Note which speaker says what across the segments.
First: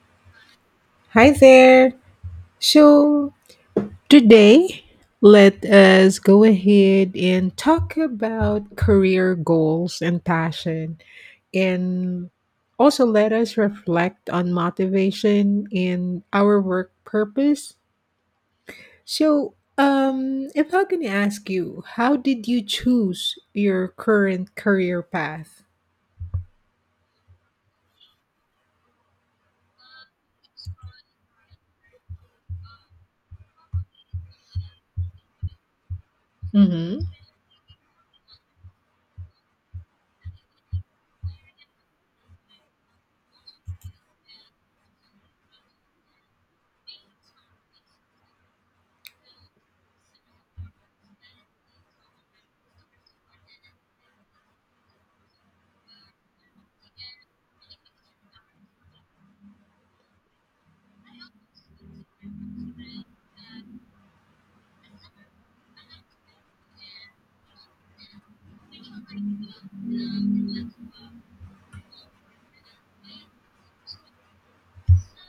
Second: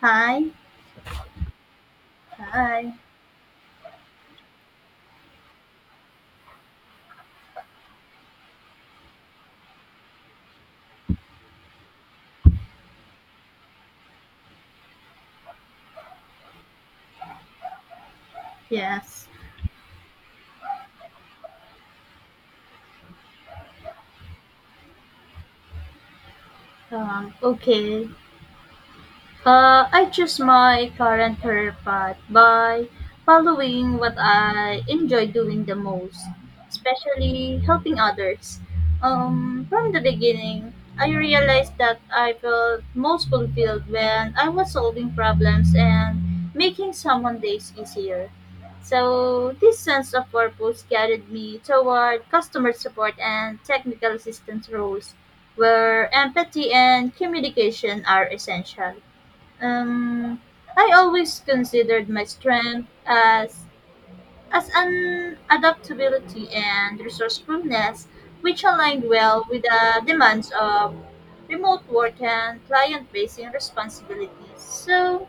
Speaker 1: Hi,
Speaker 2: Hi there.
Speaker 1: hi,
Speaker 2: So, today, let us go ahead and talk about career goals and passion, and also let us reflect on motivation and our work purpose.
Speaker 1: yes,
Speaker 2: So, if I can ask you, how did you choose your current career path?
Speaker 1: okay. I choose my current career path by following what I enjoy doing the most,
Speaker 2: Mm-hmm.
Speaker 1: especially helping others. From the beginning, I realized that I felt most fulfilled when I was solving problems and making someone's days easier. So, this sense of purpose guided me toward customer support and technical assistance roles, where empathy and communication are essential. Um, I always considered my strength as an adaptability and resourcefulness, which aligned well with the demands of remote work and client-facing responsibilities. So,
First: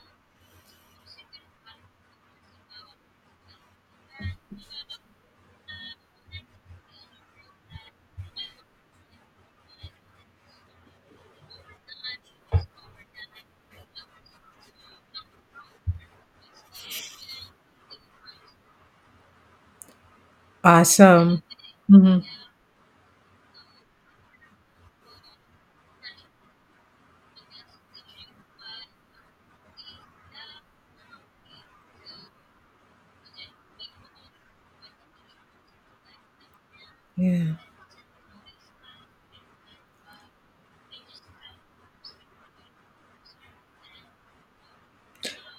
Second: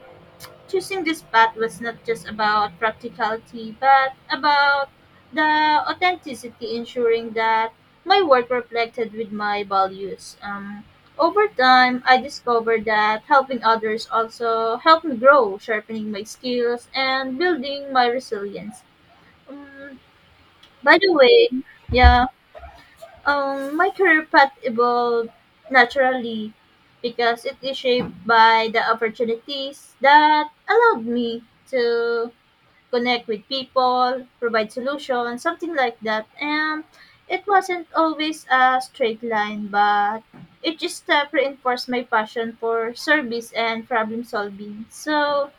Speaker 1: choosing this path was not just about practicality, but about the authenticity, ensuring that my work reflected with my values. Over time, I discovered that helping others also helped me grow, sharpening my skills and building my resilience. Um, by the
Speaker 2: Awesome.
Speaker 1: way,
Speaker 2: Mm-hmm.
Speaker 1: yeah, my career path evolved naturally because it is shaped by the opportunities that allowed me to connect with people, provide solutions, something like that. And it
Speaker 2: Yeah,
Speaker 1: wasn't always a straight line, but it just step reinforced my passion for service and problem solving. So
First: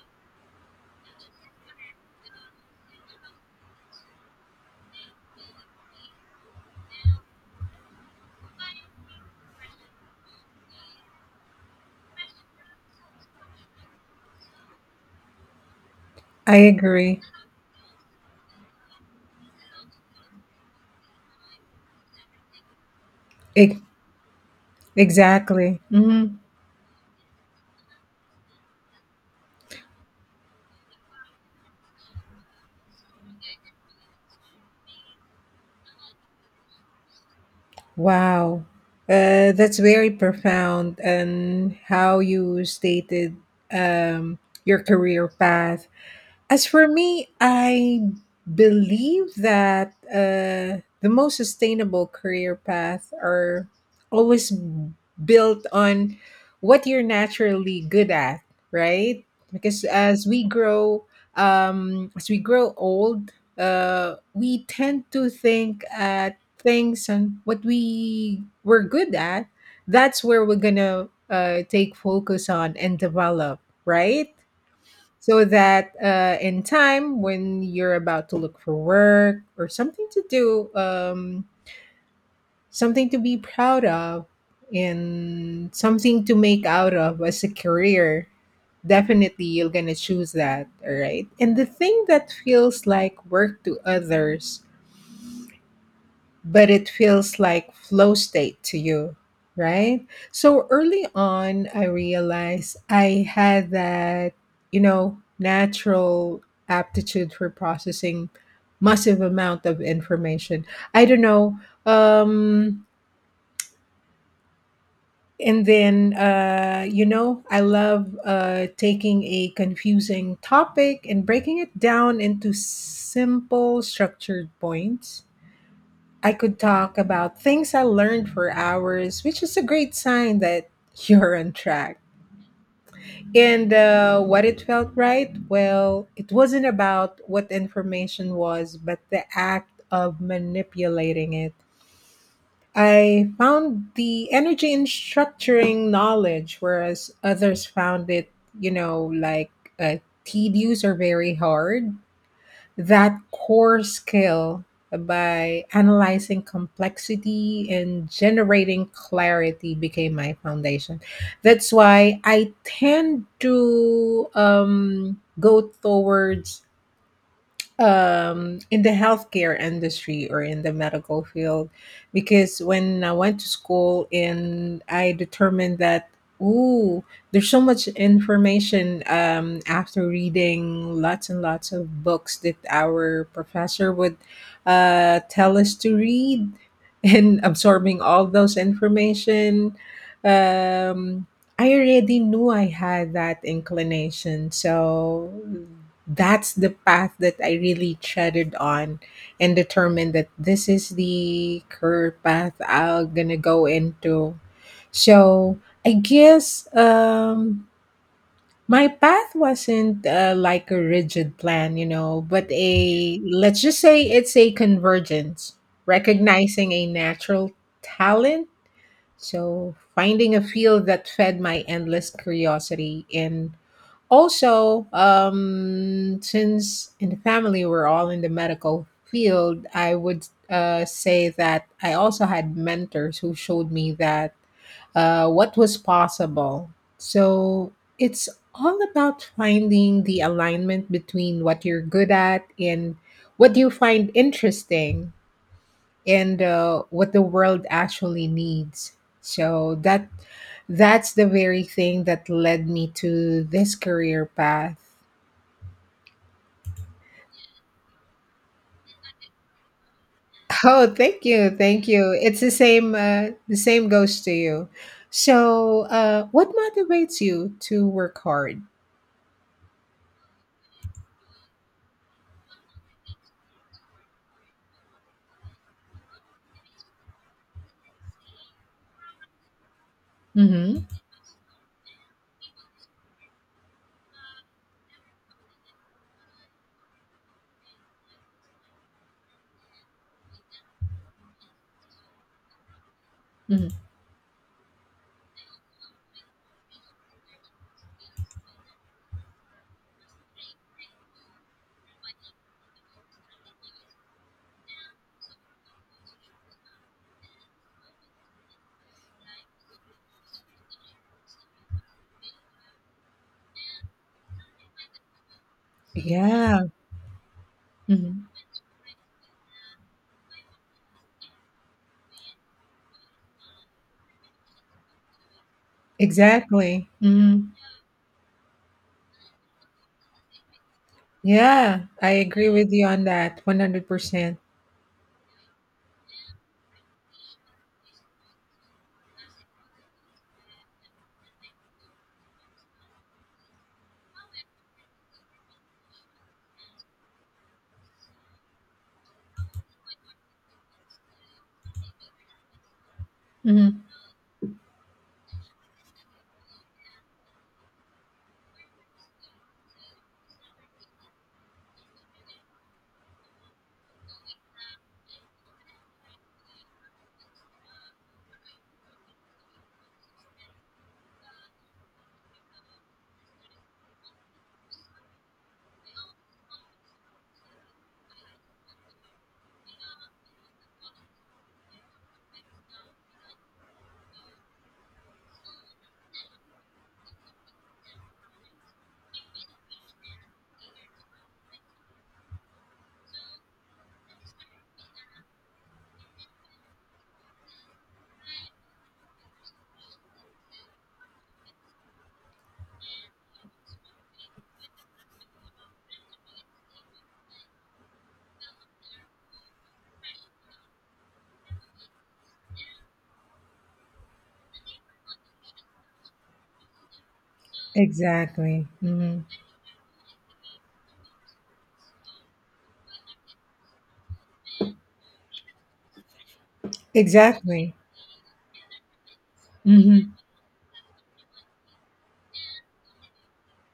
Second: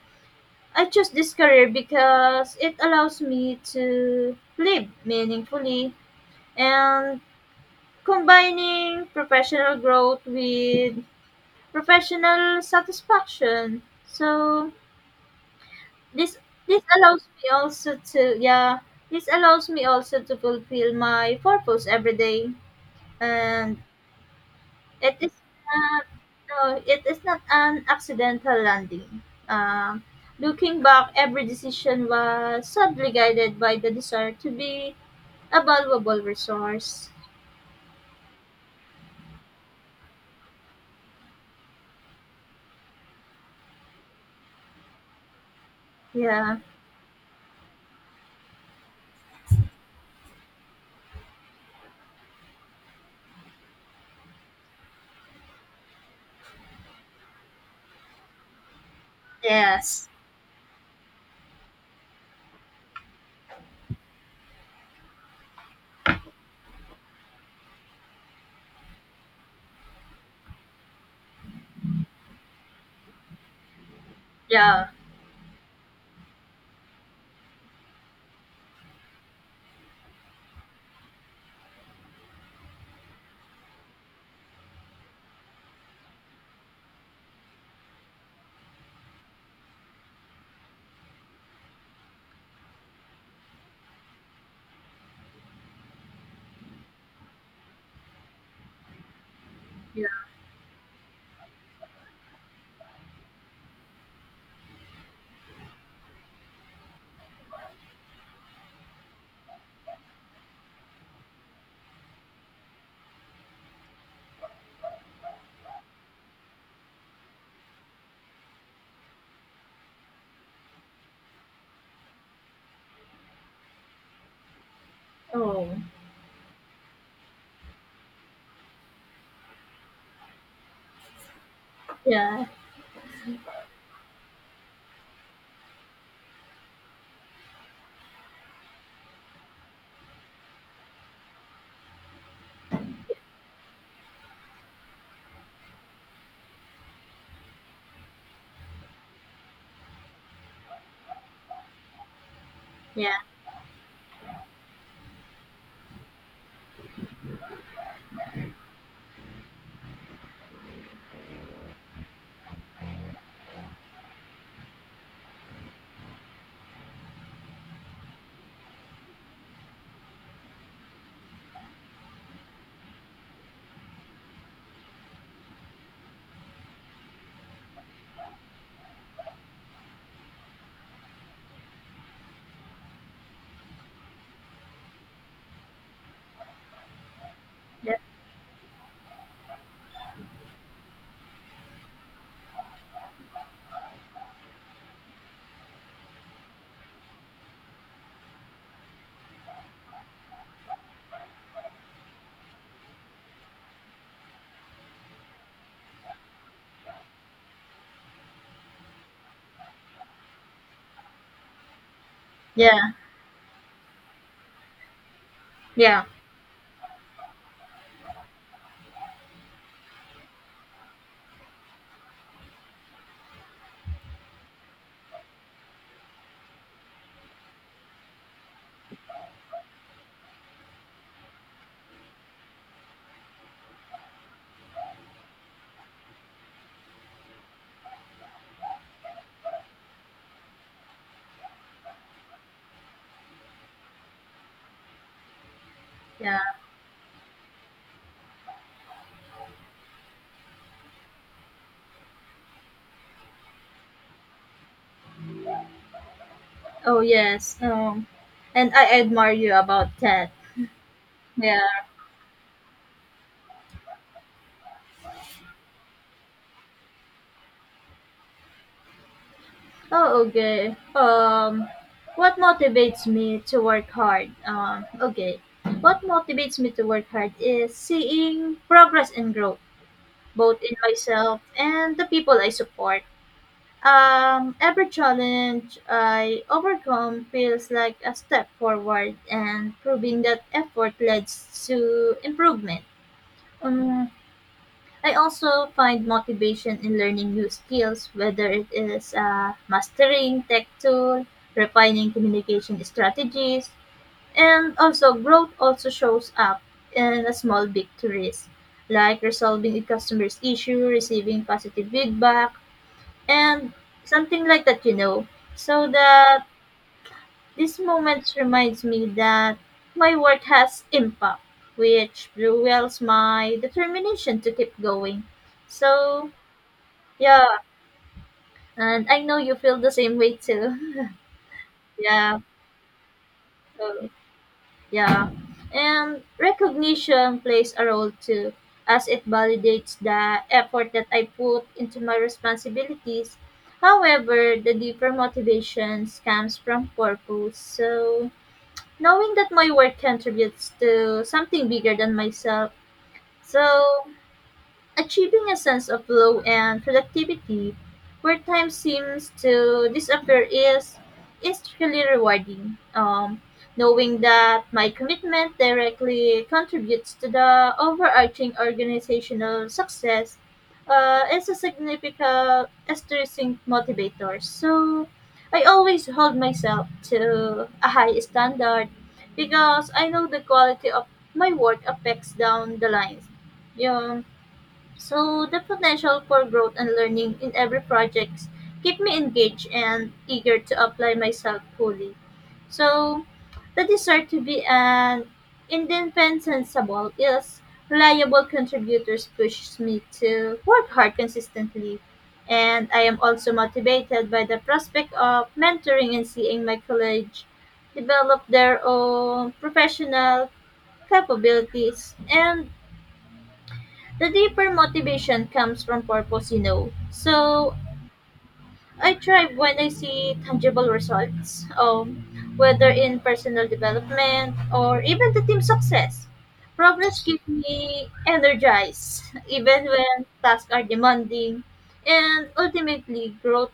Speaker 1: I chose this career because it allows me to live meaningfully and combining professional growth with professional satisfaction. So this
Speaker 2: I
Speaker 1: this
Speaker 2: agree.
Speaker 1: allows me also to yeah. This allows me also to fulfill my purpose every day. And
Speaker 2: E-
Speaker 1: it is
Speaker 2: exactly.
Speaker 1: not
Speaker 2: hmm
Speaker 1: no, it is not an accidental landing. Um Looking back, every decision was subtly guided by the desire to be a valuable resource.
Speaker 2: Wow. That's very profound and how you stated um, your career path.
Speaker 1: Yeah.
Speaker 2: As for me, I believe that the most sustainable career path are always built on what you're naturally good at, right? Because
Speaker 1: Yes.
Speaker 2: as we grow old, we tend to think at things and what we were good at. That's where we're gonna take focus on and develop, right?
Speaker 1: Yeah.
Speaker 2: So that in time, when you're about to look for work or something to do, something to be proud of, and something to make out of as a career, definitely you're going to choose that. All right. And the thing that feels like work to others but it feels like flow state to you, right?
Speaker 1: Yeah.
Speaker 2: So early on, I realized I had that, you know, natural aptitude for processing massive amount of information. I don't know. Um, and then, you know, I love taking a confusing topic and breaking it down into simple, structured points.
Speaker 1: Oh.
Speaker 2: I could talk about things I learned for hours, which is a great sign that you're on track.
Speaker 1: Yeah,
Speaker 2: And what it felt right? Well, it wasn't about what information was, but the act of manipulating it. I found the energy in structuring knowledge, whereas others found it, you know, like uh, tedious or very hard. That
Speaker 1: yeah,
Speaker 2: core skill by analyzing complexity and generating clarity became my foundation. That's why I tend to go towards in the healthcare industry or in the medical field, because when I went to school and I determined that, ooh, there's so much information, after reading lots and lots of books that our professor would tell us to read and
Speaker 1: yeah,
Speaker 2: absorbing all those information, um, I already knew I had that inclination, so that's the path that I really treaded on and determined that this is the career path I'm gonna go into. So I guess my path wasn't like a rigid plan, you know, but
Speaker 1: yeah,
Speaker 2: a, let's just say it's a convergence,
Speaker 1: yeah,
Speaker 2: recognizing a natural talent. So finding a field that fed my endless curiosity and also, since in the family we're all in the medical field, I would say that I also had mentors who showed me that what was possible. So it's all about finding the alignment between what you're good at and what you find interesting
Speaker 1: yeah.
Speaker 2: and what the world actually needs. So that's the very thing that led me to this career path.
Speaker 1: Oh, yes. And I admire you about that.
Speaker 2: Oh, thank you,
Speaker 1: Yeah.
Speaker 2: thank you. It's the same. The same goes to you. So, what motivates you to work hard?
Speaker 1: Oh, okay. What motivates me to work hard? Okay. What motivates me to work hard is seeing progress and growth, both in
Speaker 2: Hmm
Speaker 1: myself and the people I support. Every challenge I overcome feels like a step forward and proving that effort leads to improvement.
Speaker 2: hmm
Speaker 1: Um, I also find motivation in learning new skills, whether it is mastering tech tool, refining communication strategies, and also growth also shows up in a small victories, like resolving a customer's issue, receiving positive feedback, and something like that. So the
Speaker 2: Yeah.
Speaker 1: this
Speaker 2: hmm
Speaker 1: moment reminds me that my work has impact, which fuels my determination to keep going. So,
Speaker 2: exactly.
Speaker 1: yeah,
Speaker 2: hmm
Speaker 1: and I know you feel the same way too.
Speaker 2: Yeah, I
Speaker 1: Yeah,
Speaker 2: agree with you on that. One hundred
Speaker 1: so,
Speaker 2: percent.
Speaker 1: yeah. And recognition plays a role too, as it validates the effort that I put into my responsibilities. However, the deeper motivations comes from purpose. So, knowing that my work contributes to something bigger than myself.
Speaker 2: Mm-hmm.
Speaker 1: So achieving a sense of flow and productivity where time seems to disappear is intrinsically rewarding. Knowing that my commitment directly contributes to the overarching organizational success is a significant stressing motivator. So I always hold myself to a high standard because I know the quality of my work affects down the line. Yung so the potential for growth and learning in every project keep me engaged and eager to apply myself fully. So the desire to be an indispensable is reliable contributors pushes me to work hard consistently. And I am also motivated by the prospect of mentoring and seeing my colleagues develop their own professional capabilities and the deeper motivation comes from purpose, you know. So
Speaker 2: Exactly.
Speaker 1: I
Speaker 2: hmm
Speaker 1: thrive when I see tangible results, whether in personal development or even the team success. Problems keep
Speaker 2: Exactly.
Speaker 1: me energized, even
Speaker 2: hmm
Speaker 1: when tasks are demanding. And ultimately, growth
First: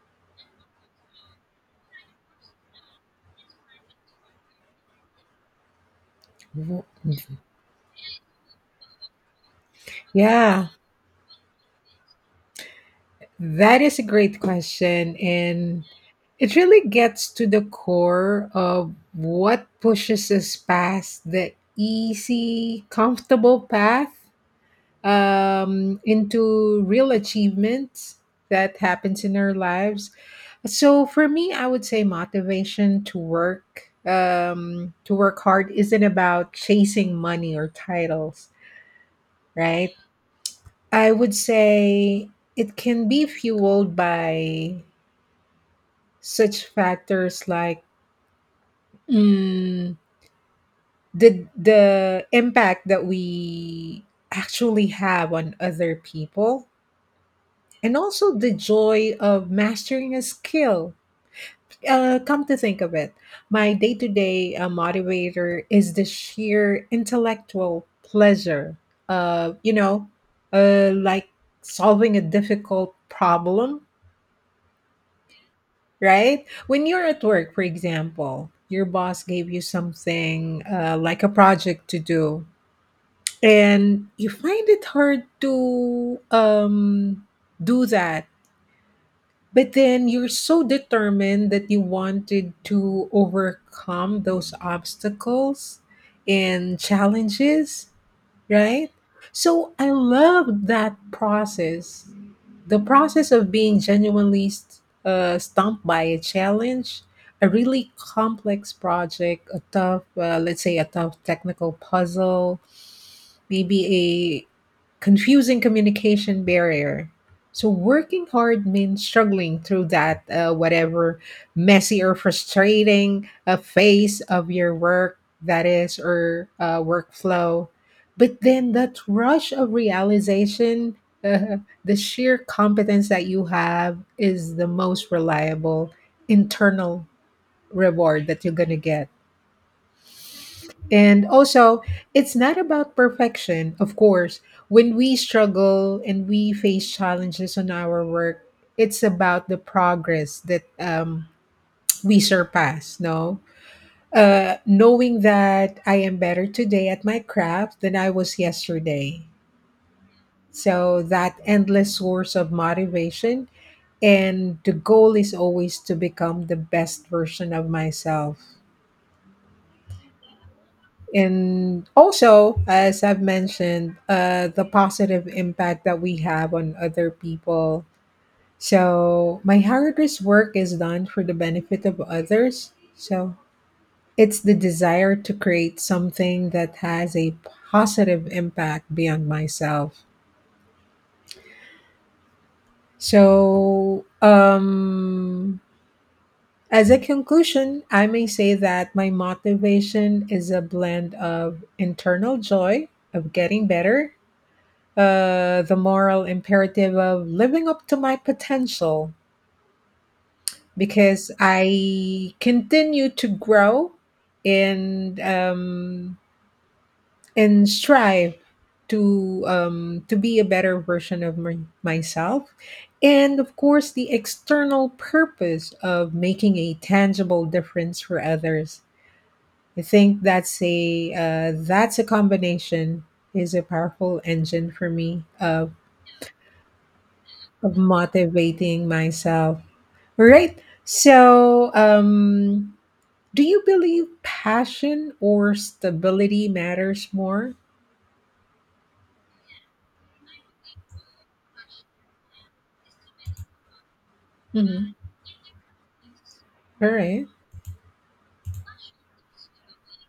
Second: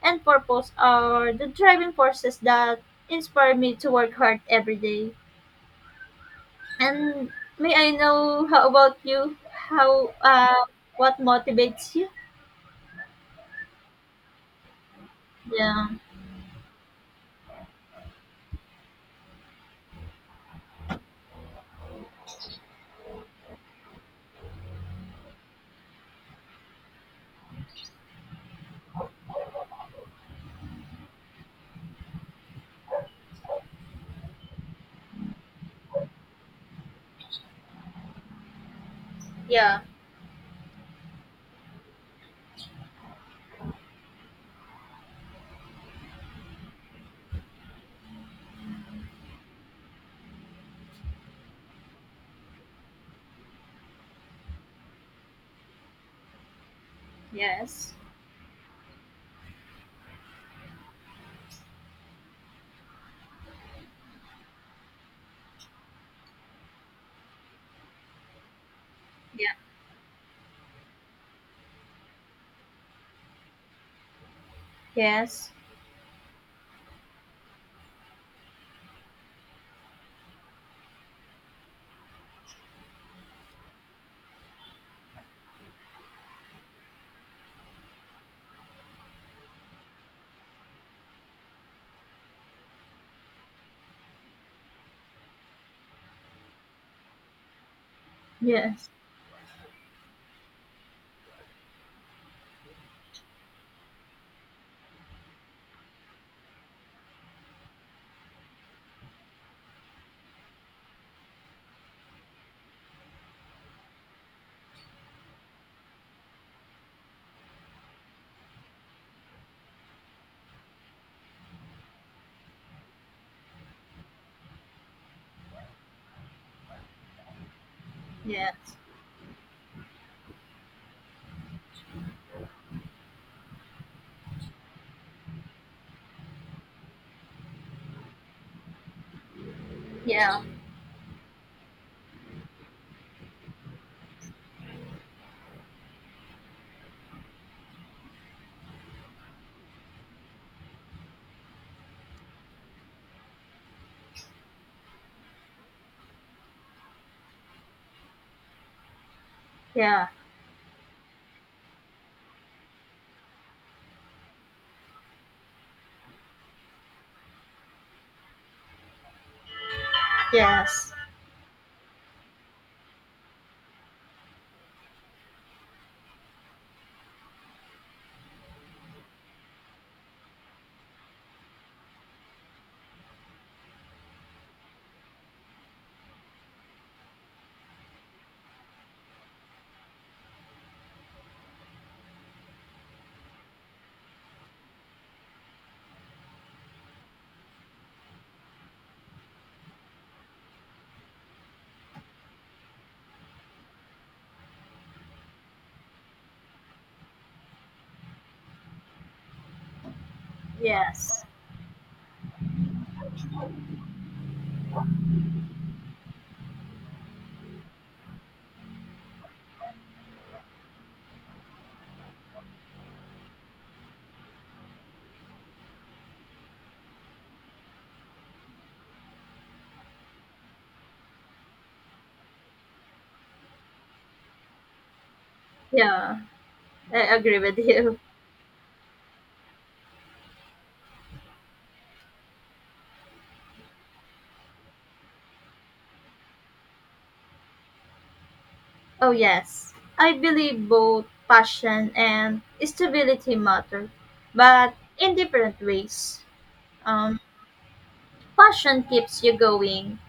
Speaker 1: and purpose are the driving forces that inspire me to work hard every day. And may I know how about you? How
Speaker 2: Yeah,
Speaker 1: What motivates you?
Speaker 2: that is a great question, and
Speaker 1: Yeah.
Speaker 2: it really gets to the core of what pushes us past the easy, comfortable path into real achievements that happens in our lives. So for me, I would say motivation to work to work hard isn't about chasing money or titles,
Speaker 1: Yeah.
Speaker 2: right? I would say it can be fueled by such factors like, mm, the impact that we actually have on other people,
Speaker 1: Yes.
Speaker 2: and also the joy of mastering a skill. Uh, come to think of it, my day-to-day motivator is the sheer intellectual pleasure
Speaker 1: Yeah.
Speaker 2: of, you know, like solving a difficult problem.
Speaker 1: Yes.
Speaker 2: Right? When you're at work, for example, your boss gave you something like a project to do, and you find it hard to do that, but then you're so determined that you wanted to overcome those obstacles and challenges,
Speaker 1: Yes.
Speaker 2: right? So I love that process, the process of being genuinely stumped by a challenge, a really complex project, a tough let's say a tough technical puzzle, maybe a confusing communication barrier. So working hard means struggling through that whatever messy or frustrating phase of your work, that is, or workflow. But
Speaker 1: Yes.
Speaker 2: then that rush of realization, uh, the sheer competence that you have is the most reliable internal reward that you're going to get.
Speaker 1: Yeah.
Speaker 2: And also, it's not about perfection, of course. When we struggle and we face challenges on our work, it's about the progress that we surpass, no? Knowing that I am better today at my craft than I was yesterday.
Speaker 1: Yeah.
Speaker 2: So, that endless source of motivation. And the goal is always to become the best version of myself.
Speaker 1: Yes.
Speaker 2: And also, as I've mentioned, the positive impact that we have on other people. So, my hardest work is done for the benefit of others. So, it's the desire to create something that has a positive impact beyond myself. So, as a conclusion, I may say that my motivation is a blend of internal joy of getting better, the moral imperative of living up to my potential,
Speaker 1: Yes.
Speaker 2: because I continue to grow and um, and strive to be a better version of myself, and of course the external purpose of making a tangible difference for others. I think that's a combination, is a powerful engine for me,
Speaker 1: Yeah. I agree with
Speaker 2: of
Speaker 1: you.
Speaker 2: motivating myself. Right. So, do you believe passion or stability matters more?
Speaker 1: Oh, yes. I believe both passion and stability matter, but
Speaker 2: Mm-hmm.
Speaker 1: in different ways.
Speaker 2: All
Speaker 1: Um
Speaker 2: right.
Speaker 1: Passion keeps you going.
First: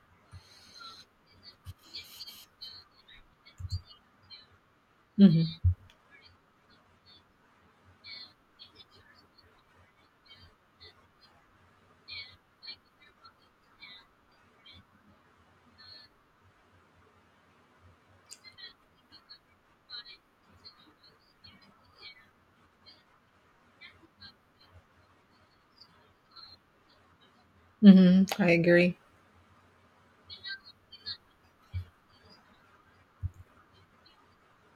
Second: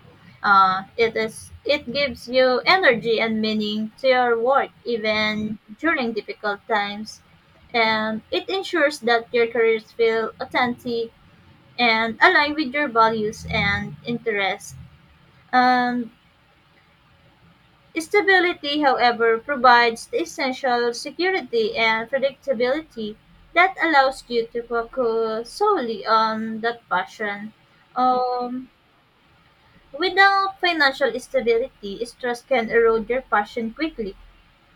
Speaker 1: It gives you energy and meaning to your work even
Speaker 2: Mm-hmm.
Speaker 1: during difficult times, and it ensures that your careers feel authentic and align with your values and interests. And stability, however, provides the essential security and predictability that allows you to focus solely on that passion.
Speaker 2: Mm-hmm. I
Speaker 1: Um,
Speaker 2: agree.
Speaker 1: without financial stability, stress can erode your passion quickly,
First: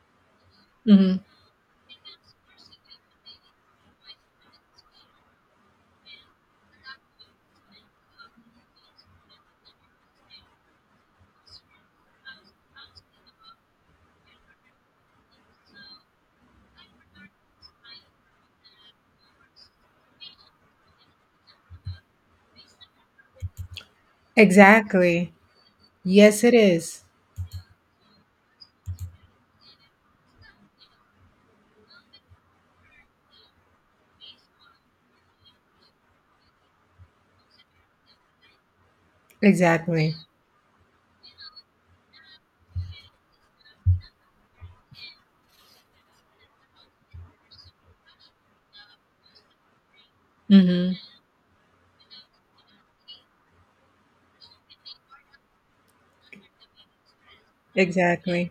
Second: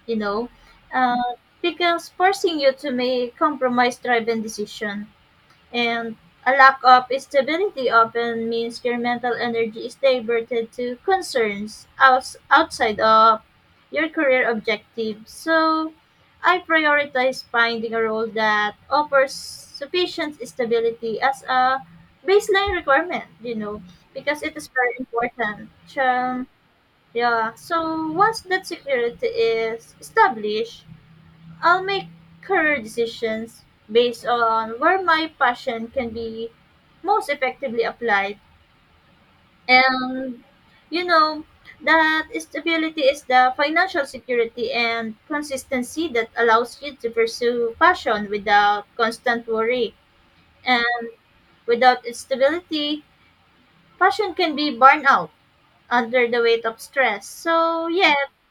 Speaker 1: you know,
Speaker 2: Mm-hmm.
Speaker 1: uh, because forcing you to make compromise driven decision. And a lack of stability often means your mental energy is diverted to concerns outs- outside of your career objectives. So, I prioritize finding a role that offers sufficient stability as a baseline requirement, you know, because it is very
Speaker 2: Exactly.
Speaker 1: important.
Speaker 2: Yes,
Speaker 1: Um,
Speaker 2: it is.
Speaker 1: yeah, so once that security is established, I'll make career decisions based on where my passion can be most effectively applied.
Speaker 2: Exactly.
Speaker 1: And you know, that stability is the financial security and consistency that allows you to pursue passion without constant worry. And
Speaker 2: Mm-hmm.
Speaker 1: without stability, passion can be burned out under the weight of stress. So, yeah,
Speaker 2: Exactly.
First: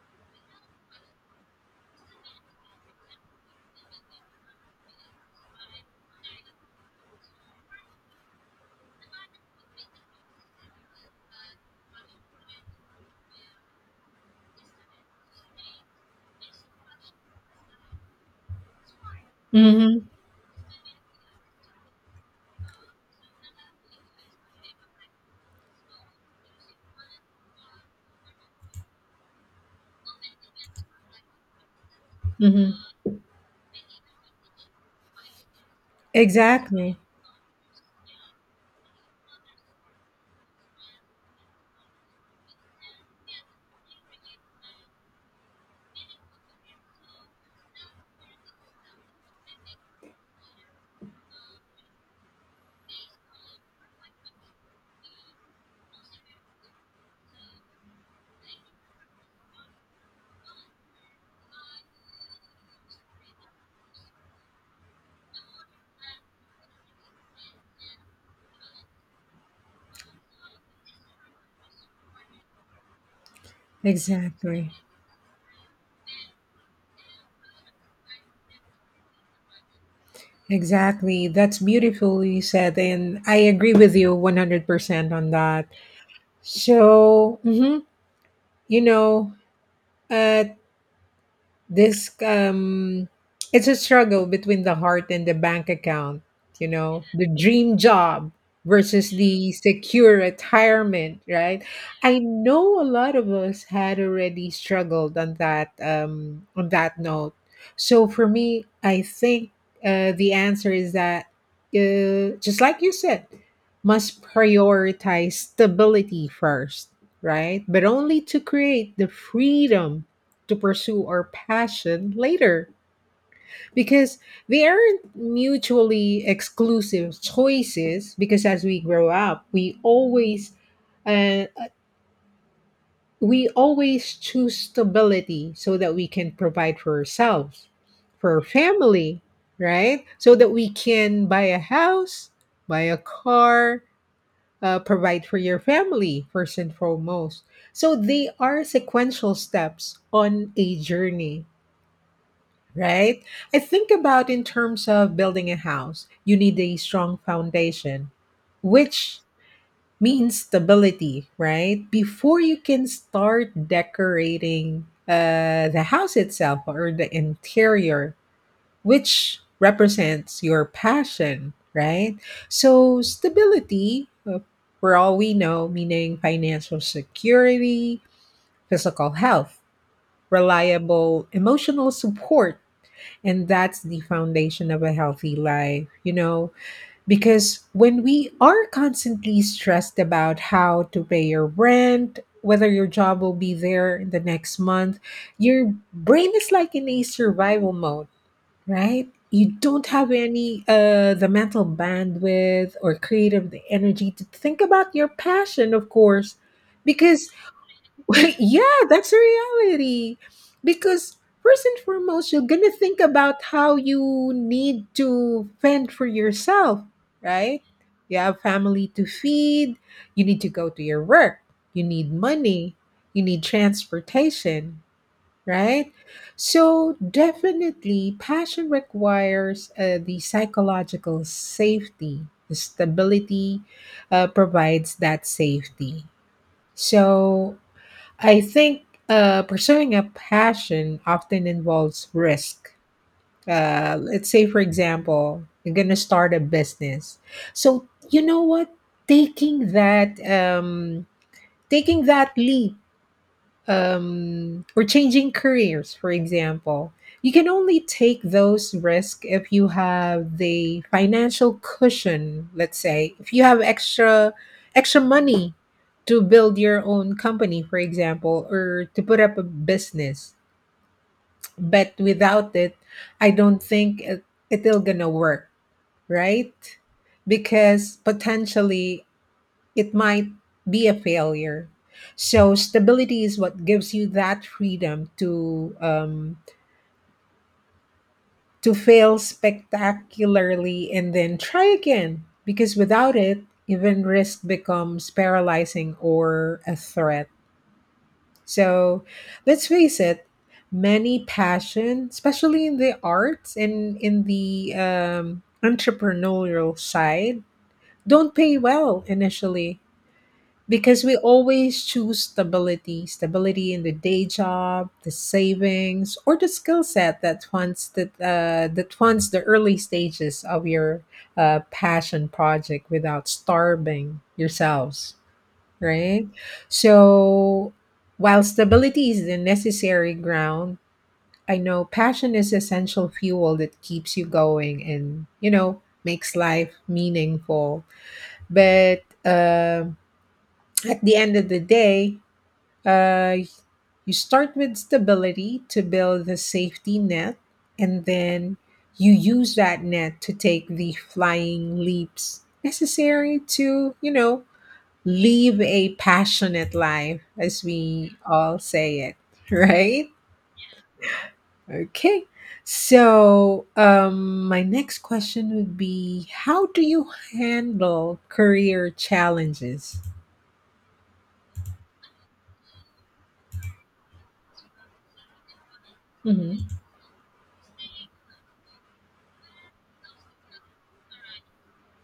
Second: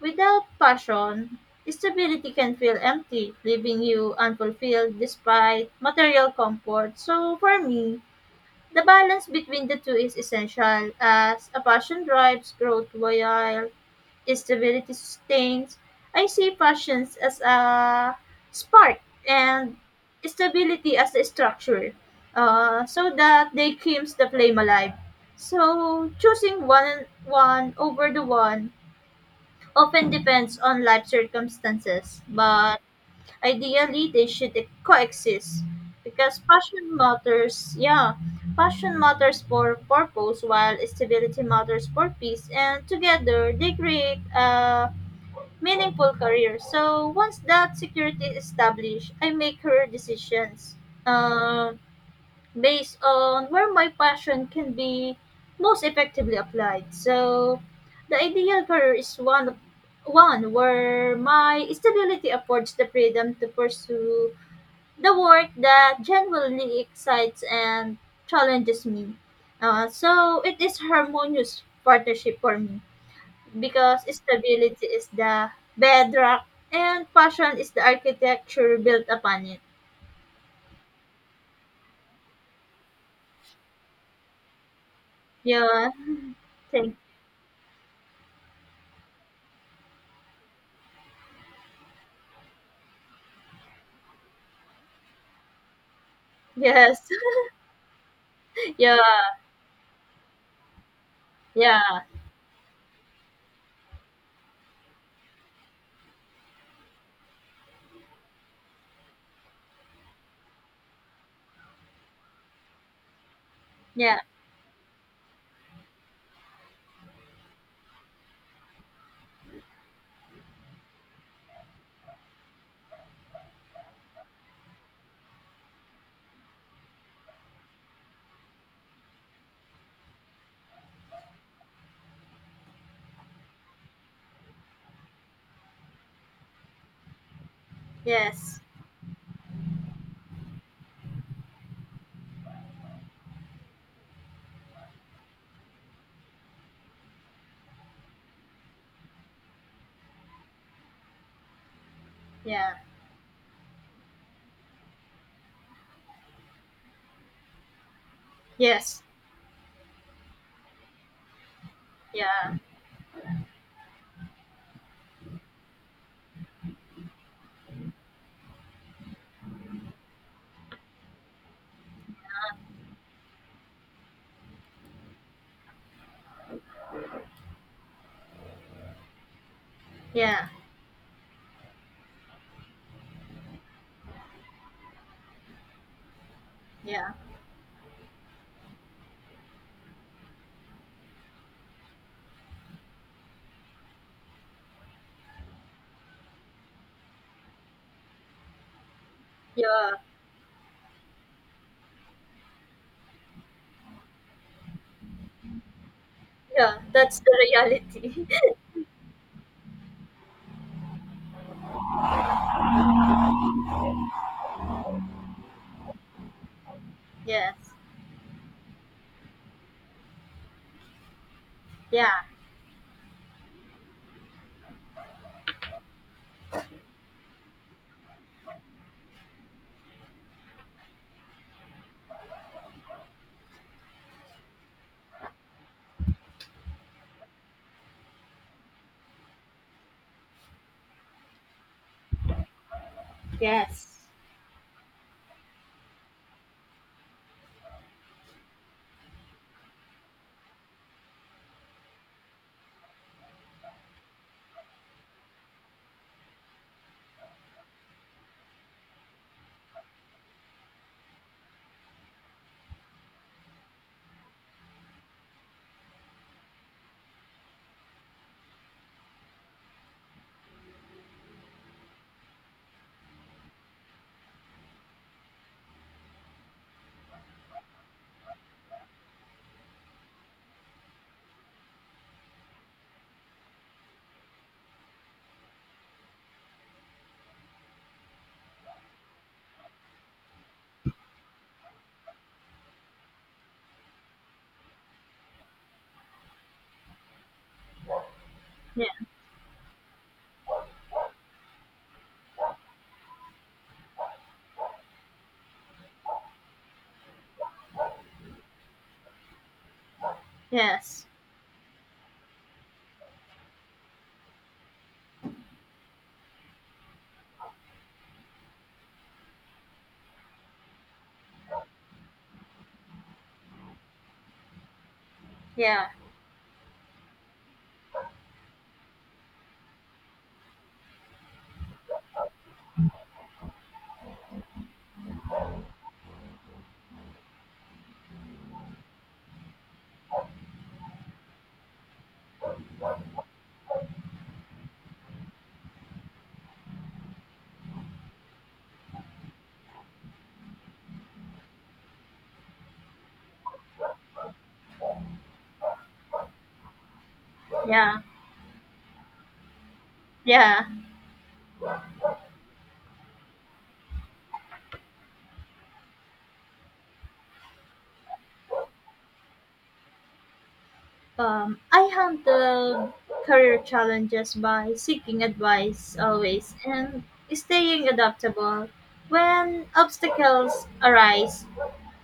Speaker 1: without passion, stability can feel empty, leaving you unfulfilled despite material comfort. So, for me, the balance between the two is essential as a passion drives growth while stability sustains. I see passions as a spark and
Speaker 2: Mm-hmm.
Speaker 1: stability as a structure so that they keeps the flame alive. So, choosing one over the one often depends on life circumstances,
Speaker 2: Mm-hmm.
Speaker 1: but ideally they should coexist because passion
Speaker 2: Exactly.
Speaker 1: matters, yeah, passion matters for purpose while stability matters for peace, and together they create a meaningful career. So once that security is established, I make career decisions. Um Based on where my passion can be most effectively applied. So, the ideal career is one where my stability affords the freedom to pursue the work that genuinely excites and challenges me. So it is harmonious partnership for me because
Speaker 2: Exactly.
Speaker 1: stability is the bedrock and passion is the architecture built upon it.
Speaker 2: Exactly. That's beautifully said. And I agree with you 100% on that.
Speaker 1: Yeah, thank
Speaker 2: So, mhm. You know, uh, this it's a struggle between the heart and the bank account, you
Speaker 1: yes,
Speaker 2: know, the dream job
Speaker 1: yeah,
Speaker 2: versus the secure retirement, right?
Speaker 1: yeah.
Speaker 2: I know a lot of us had already struggled on that note. So for me, I think the answer is that, just like you said,
Speaker 1: Yeah.
Speaker 2: must prioritize stability first, right? But only to create the freedom to pursue our passion later, because they aren't mutually exclusive choices. Because as we grow up, we always uh, we always choose stability so that we can provide for ourselves, for our
Speaker 1: Yes.
Speaker 2: family, right? So that we can buy a house, buy a car, provide for your family first and foremost. So they are sequential steps on a journey,
Speaker 1: Yeah.
Speaker 2: right? I think about in terms of building a house, you need a strong foundation,
Speaker 1: Yes.
Speaker 2: which means stability, right? Before you
Speaker 1: Yeah.
Speaker 2: can start decorating the house itself or the interior, which represents your passion, right? So, stability, for all we know, meaning financial security, physical health,
Speaker 1: Yeah.
Speaker 2: reliable emotional support, and that's the foundation of a healthy life, you know,
Speaker 1: Yeah.
Speaker 2: because when we are constantly stressed about how to pay your rent, whether your job will be there in the next month, your brain is like in a survival mode, right? You don't
Speaker 1: Yeah.
Speaker 2: have any the mental bandwidth or creative energy to think about your passion, of course,
Speaker 1: Yeah. That's
Speaker 2: because
Speaker 1: the reality.
Speaker 2: yeah, that's a reality. Because first and foremost, you're gonna think about how you need to fend for yourself,
Speaker 1: Yes.
Speaker 2: right? You have family to feed, you need to go to your work, you
Speaker 1: Yeah.
Speaker 2: need money, you need transportation, right? So definitely passion requires the psychological safety. The stability provides that safety. So I think pursuing a passion often involves risk.
Speaker 1: Yes.
Speaker 2: Let's say, for example, you're going to start a business. So, you know what? Taking that, taking that leap, or changing careers, for example. You can only take those risks if you have the financial cushion, let's say, if you have extra money to build your own company, for example, or to put up a business. But without it, I don't think it'll gonna work, right? Because potentially it might be a failure. So stability is what gives you that freedom to fail spectacularly and then try again. Because without it, even risk becomes paralyzing or a threat.
Speaker 1: Yeah.
Speaker 2: So let's face it, many passion, especially in the arts and in the entrepreneurial side, don't pay well initially. Because
Speaker 1: Yes.
Speaker 2: we always choose stability, stability in the day job, the savings, or the skill set that funds the that funds the early stages of your passion project without starving yourselves,
Speaker 1: Yeah.
Speaker 2: right? So, while stability is the necessary ground, I know passion is essential fuel that keeps you going and, you know, makes life meaningful. But at the end of the day, uh, you start with stability to build the safety net, and then you use that net to take the flying leaps necessary to, you know, live a passionate life, as
Speaker 1: Yeah.
Speaker 2: we all say it, right?
Speaker 1: Yeah.
Speaker 2: Okay. My next question would be, how do you handle career challenges?
Speaker 1: I handle career challenges by seeking advice always
Speaker 2: Mm-hmm.
Speaker 1: and staying adaptable when obstacles arise.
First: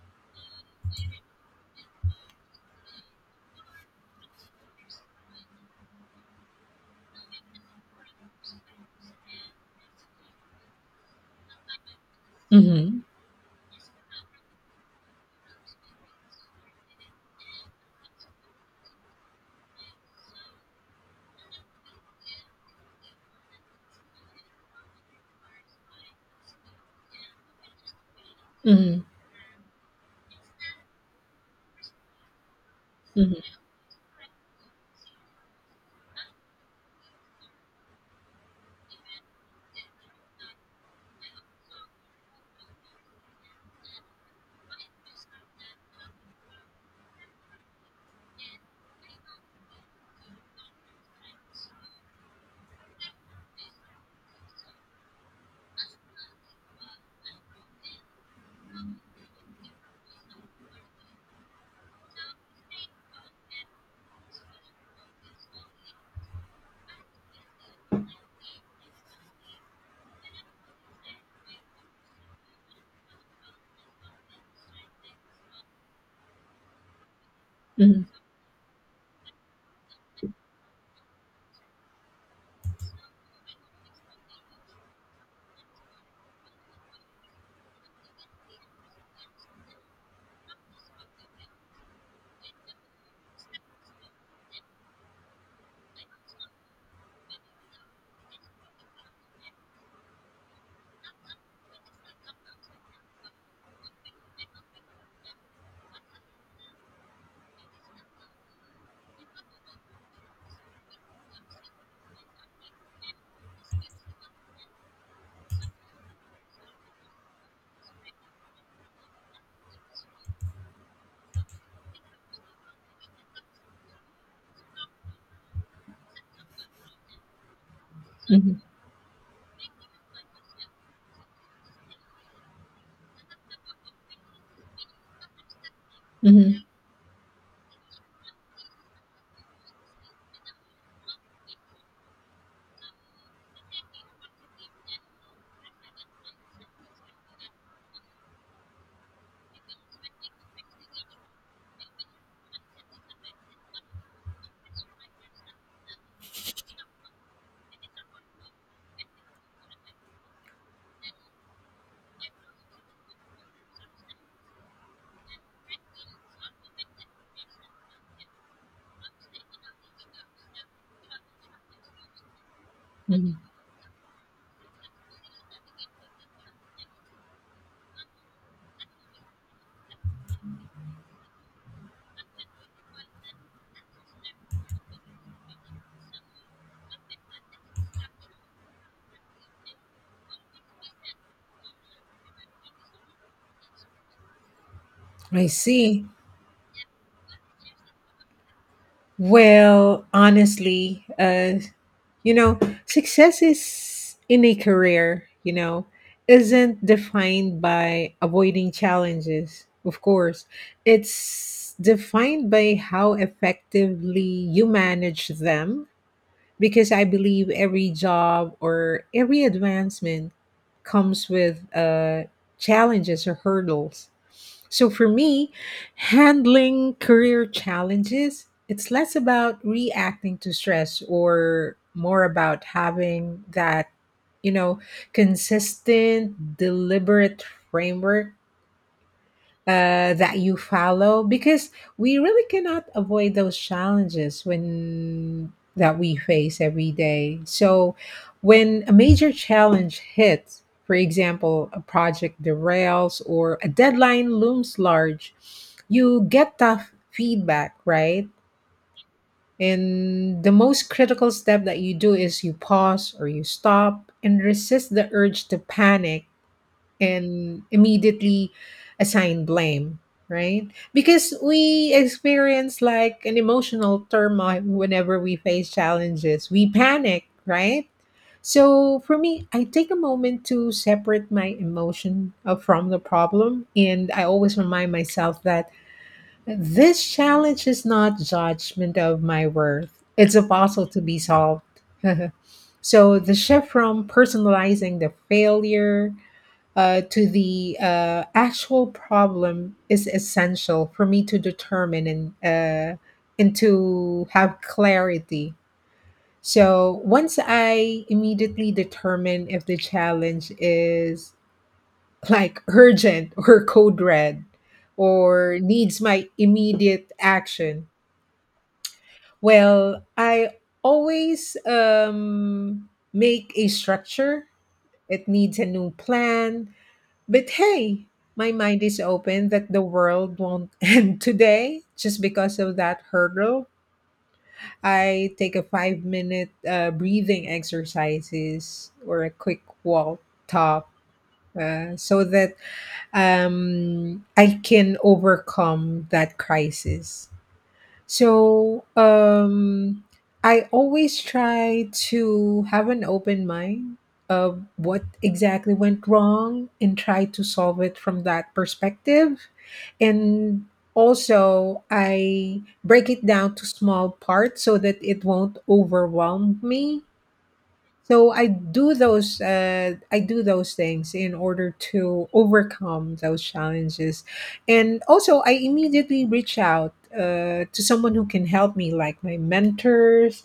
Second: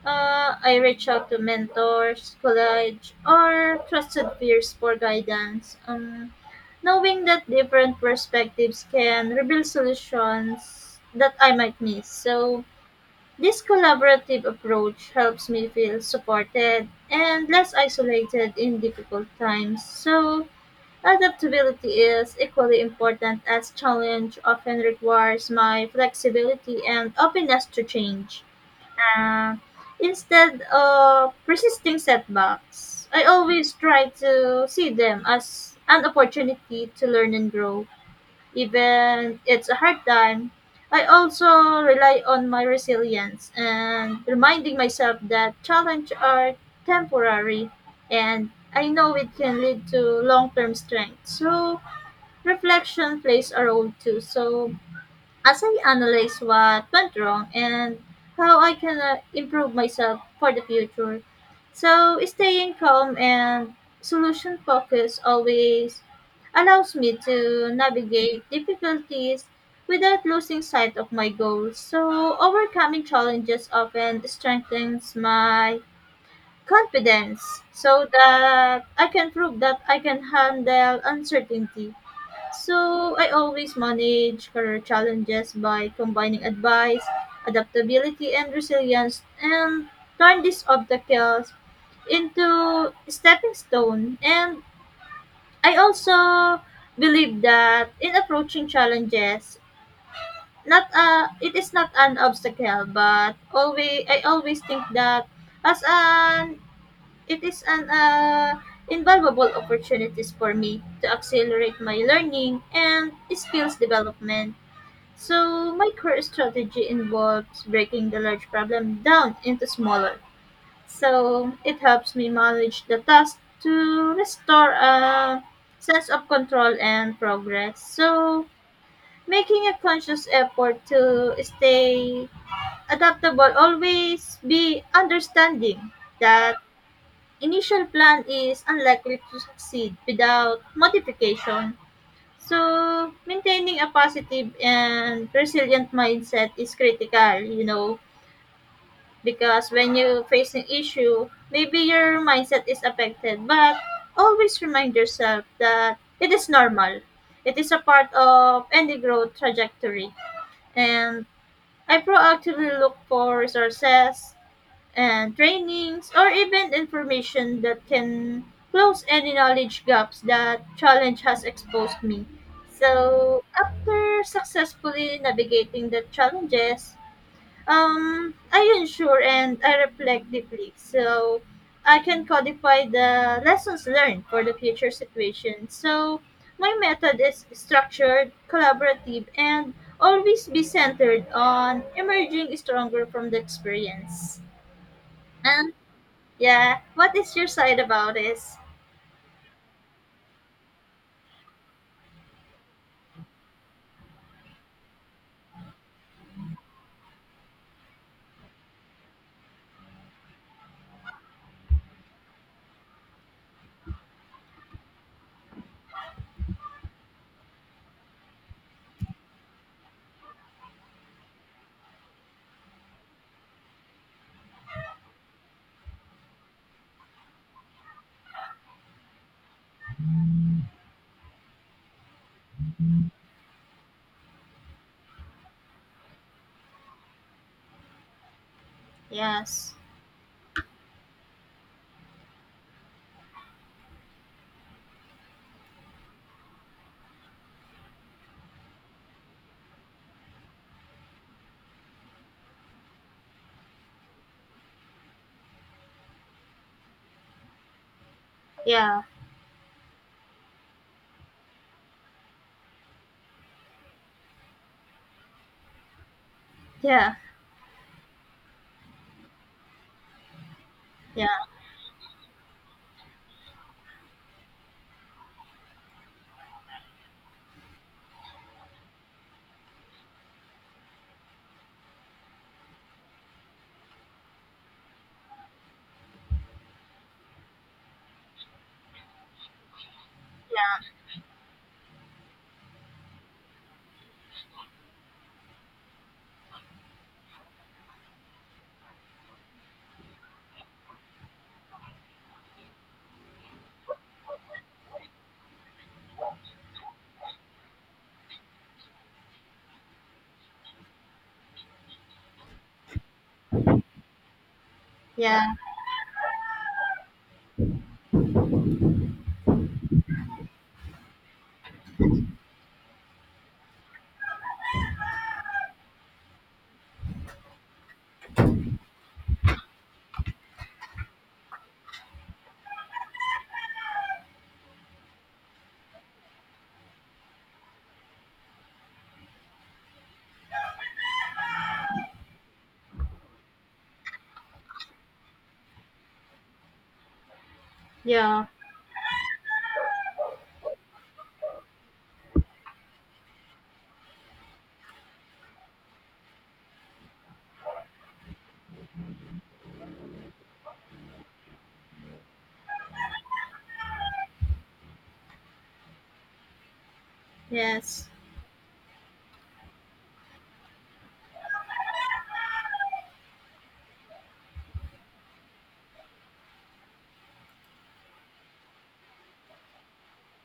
Speaker 1: I reach out to mentors, college, or trusted peers for guidance. Knowing that different perspectives can reveal solutions that I might miss. So,
Speaker 2: Mm-hmm.
Speaker 1: this collaborative approach helps me feel supported and less isolated in difficult times. So, adaptability is equally important as challenge often requires my flexibility and openness to change.
Speaker 2: Mm-hmm.
Speaker 1: Uh, instead of persisting setbacks, I
Speaker 2: Mm-hmm.
Speaker 1: always try to see them as an opportunity to learn and grow. Even it's a hard time, I also rely on my resilience and reminding myself that challenges are temporary and I know it can lead to long term strength. So, reflection plays a role too. So, as I analyze what went wrong and how I can improve myself for the future. So, staying calm and solution focused always allows me to navigate difficulties without losing sight of my goals. So, overcoming challenges often strengthens my confidence
Speaker 2: Mm-hmm.
Speaker 1: so that I can prove that I can handle uncertainty. So, I always manage career challenges by combining advice, adaptability, and resilience, and turn these obstacles into stepping stone. And I also believe that in approaching challenges, not it is not an obstacle, but always I always think that as an it is an invaluable opportunities for me to accelerate my learning and skills development. So my career strategy involves breaking the large problem down into smaller. So it helps me manage the task to restore a sense of control and progress. So
Speaker 2: Mm-hmm.
Speaker 1: making a conscious effort to stay adaptable, always be understanding that
Speaker 2: Mm-hmm.
Speaker 1: initial plan is unlikely to succeed without modification. So, maintaining a positive and resilient mindset is critical, you know, because when you face an issue, maybe your mindset is affected, but always remind yourself that it is normal. It is a part of any growth trajectory. And I proactively look for resources, and trainings, or even information that can close any knowledge gaps that challenge has exposed me.
Speaker 2: Mhm.
Speaker 1: So, after successfully navigating the challenges, I ensure and I reflect deeply so I can codify the lessons learned for the future situation. So, my method is structured, collaborative, and always be centered on emerging stronger from the experience.
Speaker 2: I
Speaker 1: And
Speaker 2: see.
Speaker 1: yeah. What is your side about this?
Speaker 2: Well, honestly, you know, success is in a career, you know, isn't defined by avoiding challenges, of course. It's defined by how effectively you manage them, because I believe every job or every advancement comes with challenges or hurdles. So for me, handling career challenges, it's less about reacting to stress or more about having that, you know, consistent, deliberate framework
Speaker 1: Yes.
Speaker 2: that you follow, because we really cannot avoid those challenges when that we face every day. So when a major challenge hits, for example a project derails or a deadline looms large, you get tough feedback, right?
Speaker 1: Yeah.
Speaker 2: And the most critical step that you do is you pause or you stop and resist the urge to panic
Speaker 1: Yeah.
Speaker 2: and immediately assign blame, right?
Speaker 1: Yeah.
Speaker 2: Because we experience like an emotional turmoil whenever we face challenges. We panic, right? So for me, I take a moment to separate my emotion from the problem. And I always remind myself that this challenge is not judgment of my worth, it's a
Speaker 1: Yeah.
Speaker 2: puzzle to be solved. So the shift from personalizing the failure to the actual problem is essential for me to determine and to have clarity. So once I immediately determine if the challenge is like urgent or code red
Speaker 1: Yeah.
Speaker 2: or needs my immediate action, well, I always make a structure. It needs a new plan. But hey, my mind is open that the world won't end today just because of that hurdle. I take a 5 minute breathing exercises or a quick walk top so that I can overcome that crisis.
Speaker 1: Yeah.
Speaker 2: So I always try to have an open mind of what exactly went wrong and try to solve it from that perspective. And also, I break it down to small parts so that it won't overwhelm me,
Speaker 1: Yes.
Speaker 2: so I do those things in order to overcome those challenges, and also I immediately reach out to someone who can help me, like my mentors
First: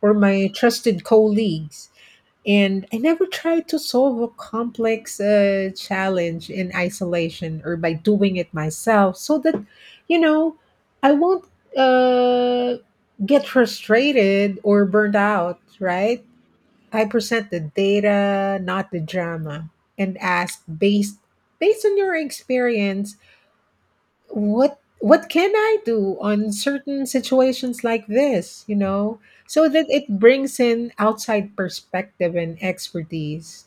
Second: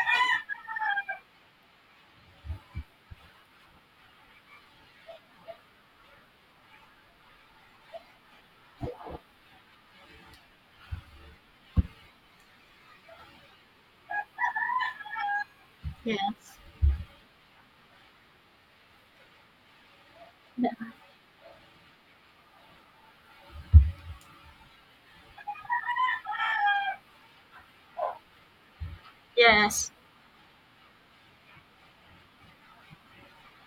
Speaker 2: or my trusted colleagues. And I never try to solve a complex challenge in isolation or by doing it myself, so that you know I won't uh, get frustrated or burned out, right?
Speaker 1: Yes.
Speaker 2: I present the data, not the drama, and ask, based on your experience, what can I do on certain situations like this, you know? So that
Speaker 1: Yes.
Speaker 2: it brings in outside perspective and expertise,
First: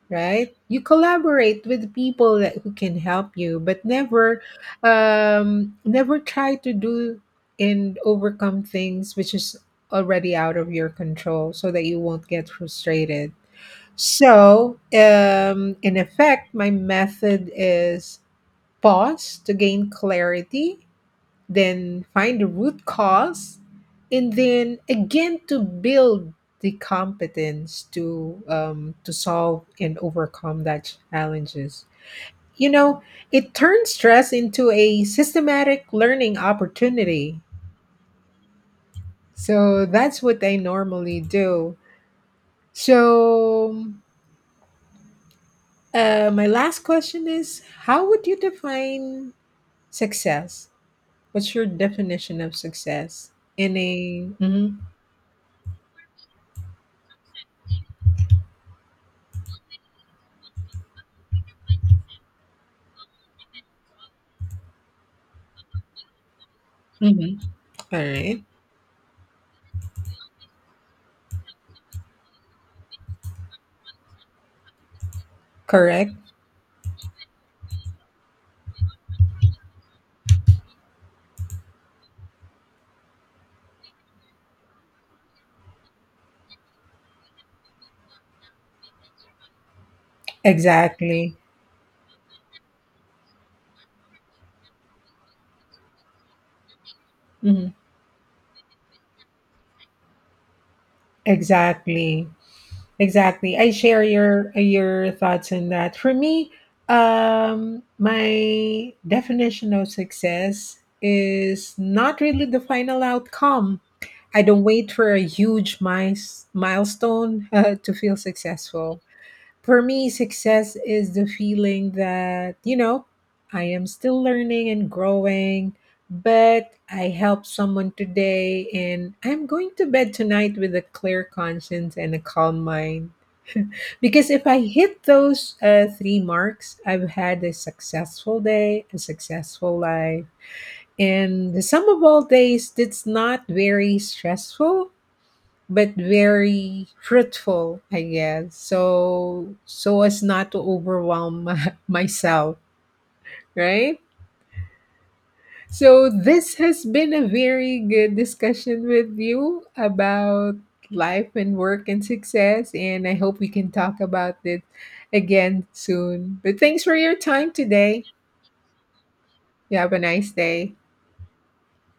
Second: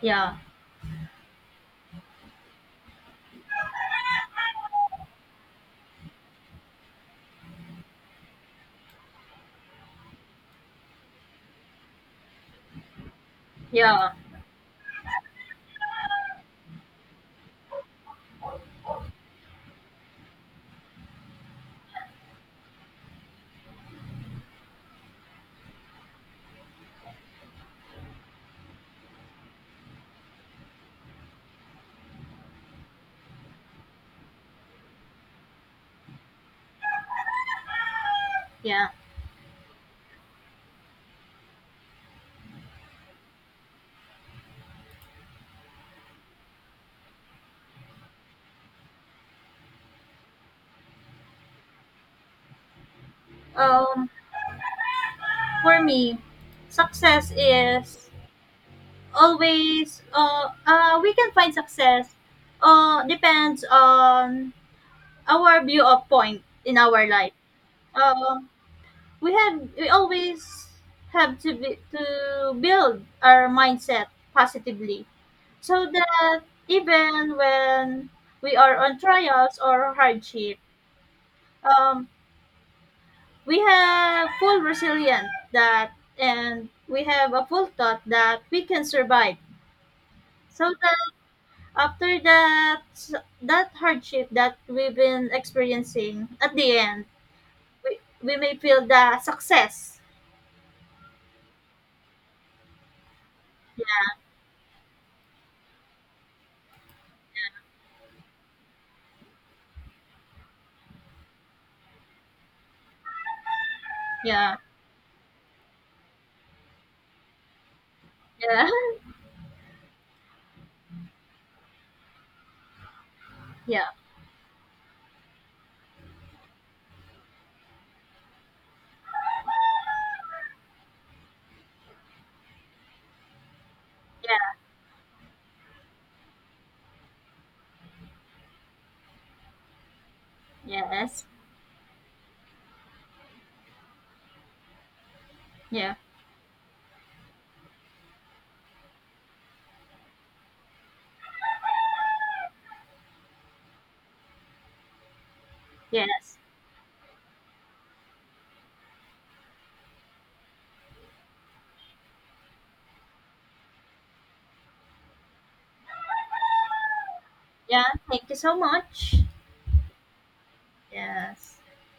Speaker 1: Yeah.
Speaker 2: right? You collaborate with people that who can help you, but never never try to do and overcome things which is already out of your control so that you won't get frustrated.
Speaker 1: Yeah.
Speaker 2: In effect, my method is pause to gain clarity, then find the root cause, and then again to build the competence to solve and overcome that challenges. You know, it turns stress into a systematic learning opportunity.
Speaker 1: Yeah.
Speaker 2: So that's what I normally do. So my last question is, how would you define success? What's your definition of success? In
Speaker 1: Um
Speaker 2: a. Hmm.
Speaker 1: for me, success is always we can find success depends on our view of point in our life.
Speaker 2: All right.
Speaker 1: Um we always have to be, to build our mindset positively so
Speaker 2: Correct.
Speaker 1: that even when we are on trials or hardship, um, we have full resilience that and we have a full thought that we can survive so that
Speaker 2: Exactly.
Speaker 1: after that that hardship that we've been experiencing at the end
Speaker 2: Hmm.
Speaker 1: we may feel the success.
Speaker 2: Exactly. Exactly, I share your thoughts on that. For me, my definition of success is not really the final outcome. I
Speaker 1: Yeah,
Speaker 2: don't wait for a huge milestone to feel
Speaker 1: yeah,
Speaker 2: successful. For me, success is the feeling that, you know, I am
Speaker 1: yeah,
Speaker 2: still learning and growing, but I helped someone today and I'm going to bed tonight with a clear conscience and a calm mind. Because if
Speaker 1: yeah.
Speaker 2: I hit those three marks, I've had a successful day, a successful life.
Speaker 1: Yes.
Speaker 2: And the sum of all days that's not very stressful but
Speaker 1: Yeah.
Speaker 2: very fruitful, I guess. So, so as not to overwhelm myself, right? So
Speaker 1: Yes.
Speaker 2: this has been a very good discussion with you about life and work and success, and I hope we can talk about it again soon. But thanks for your time
Speaker 1: Yeah.
Speaker 2: today.
Speaker 1: Thank you so much.
Speaker 2: You have a nice day.
Speaker 1: Yes.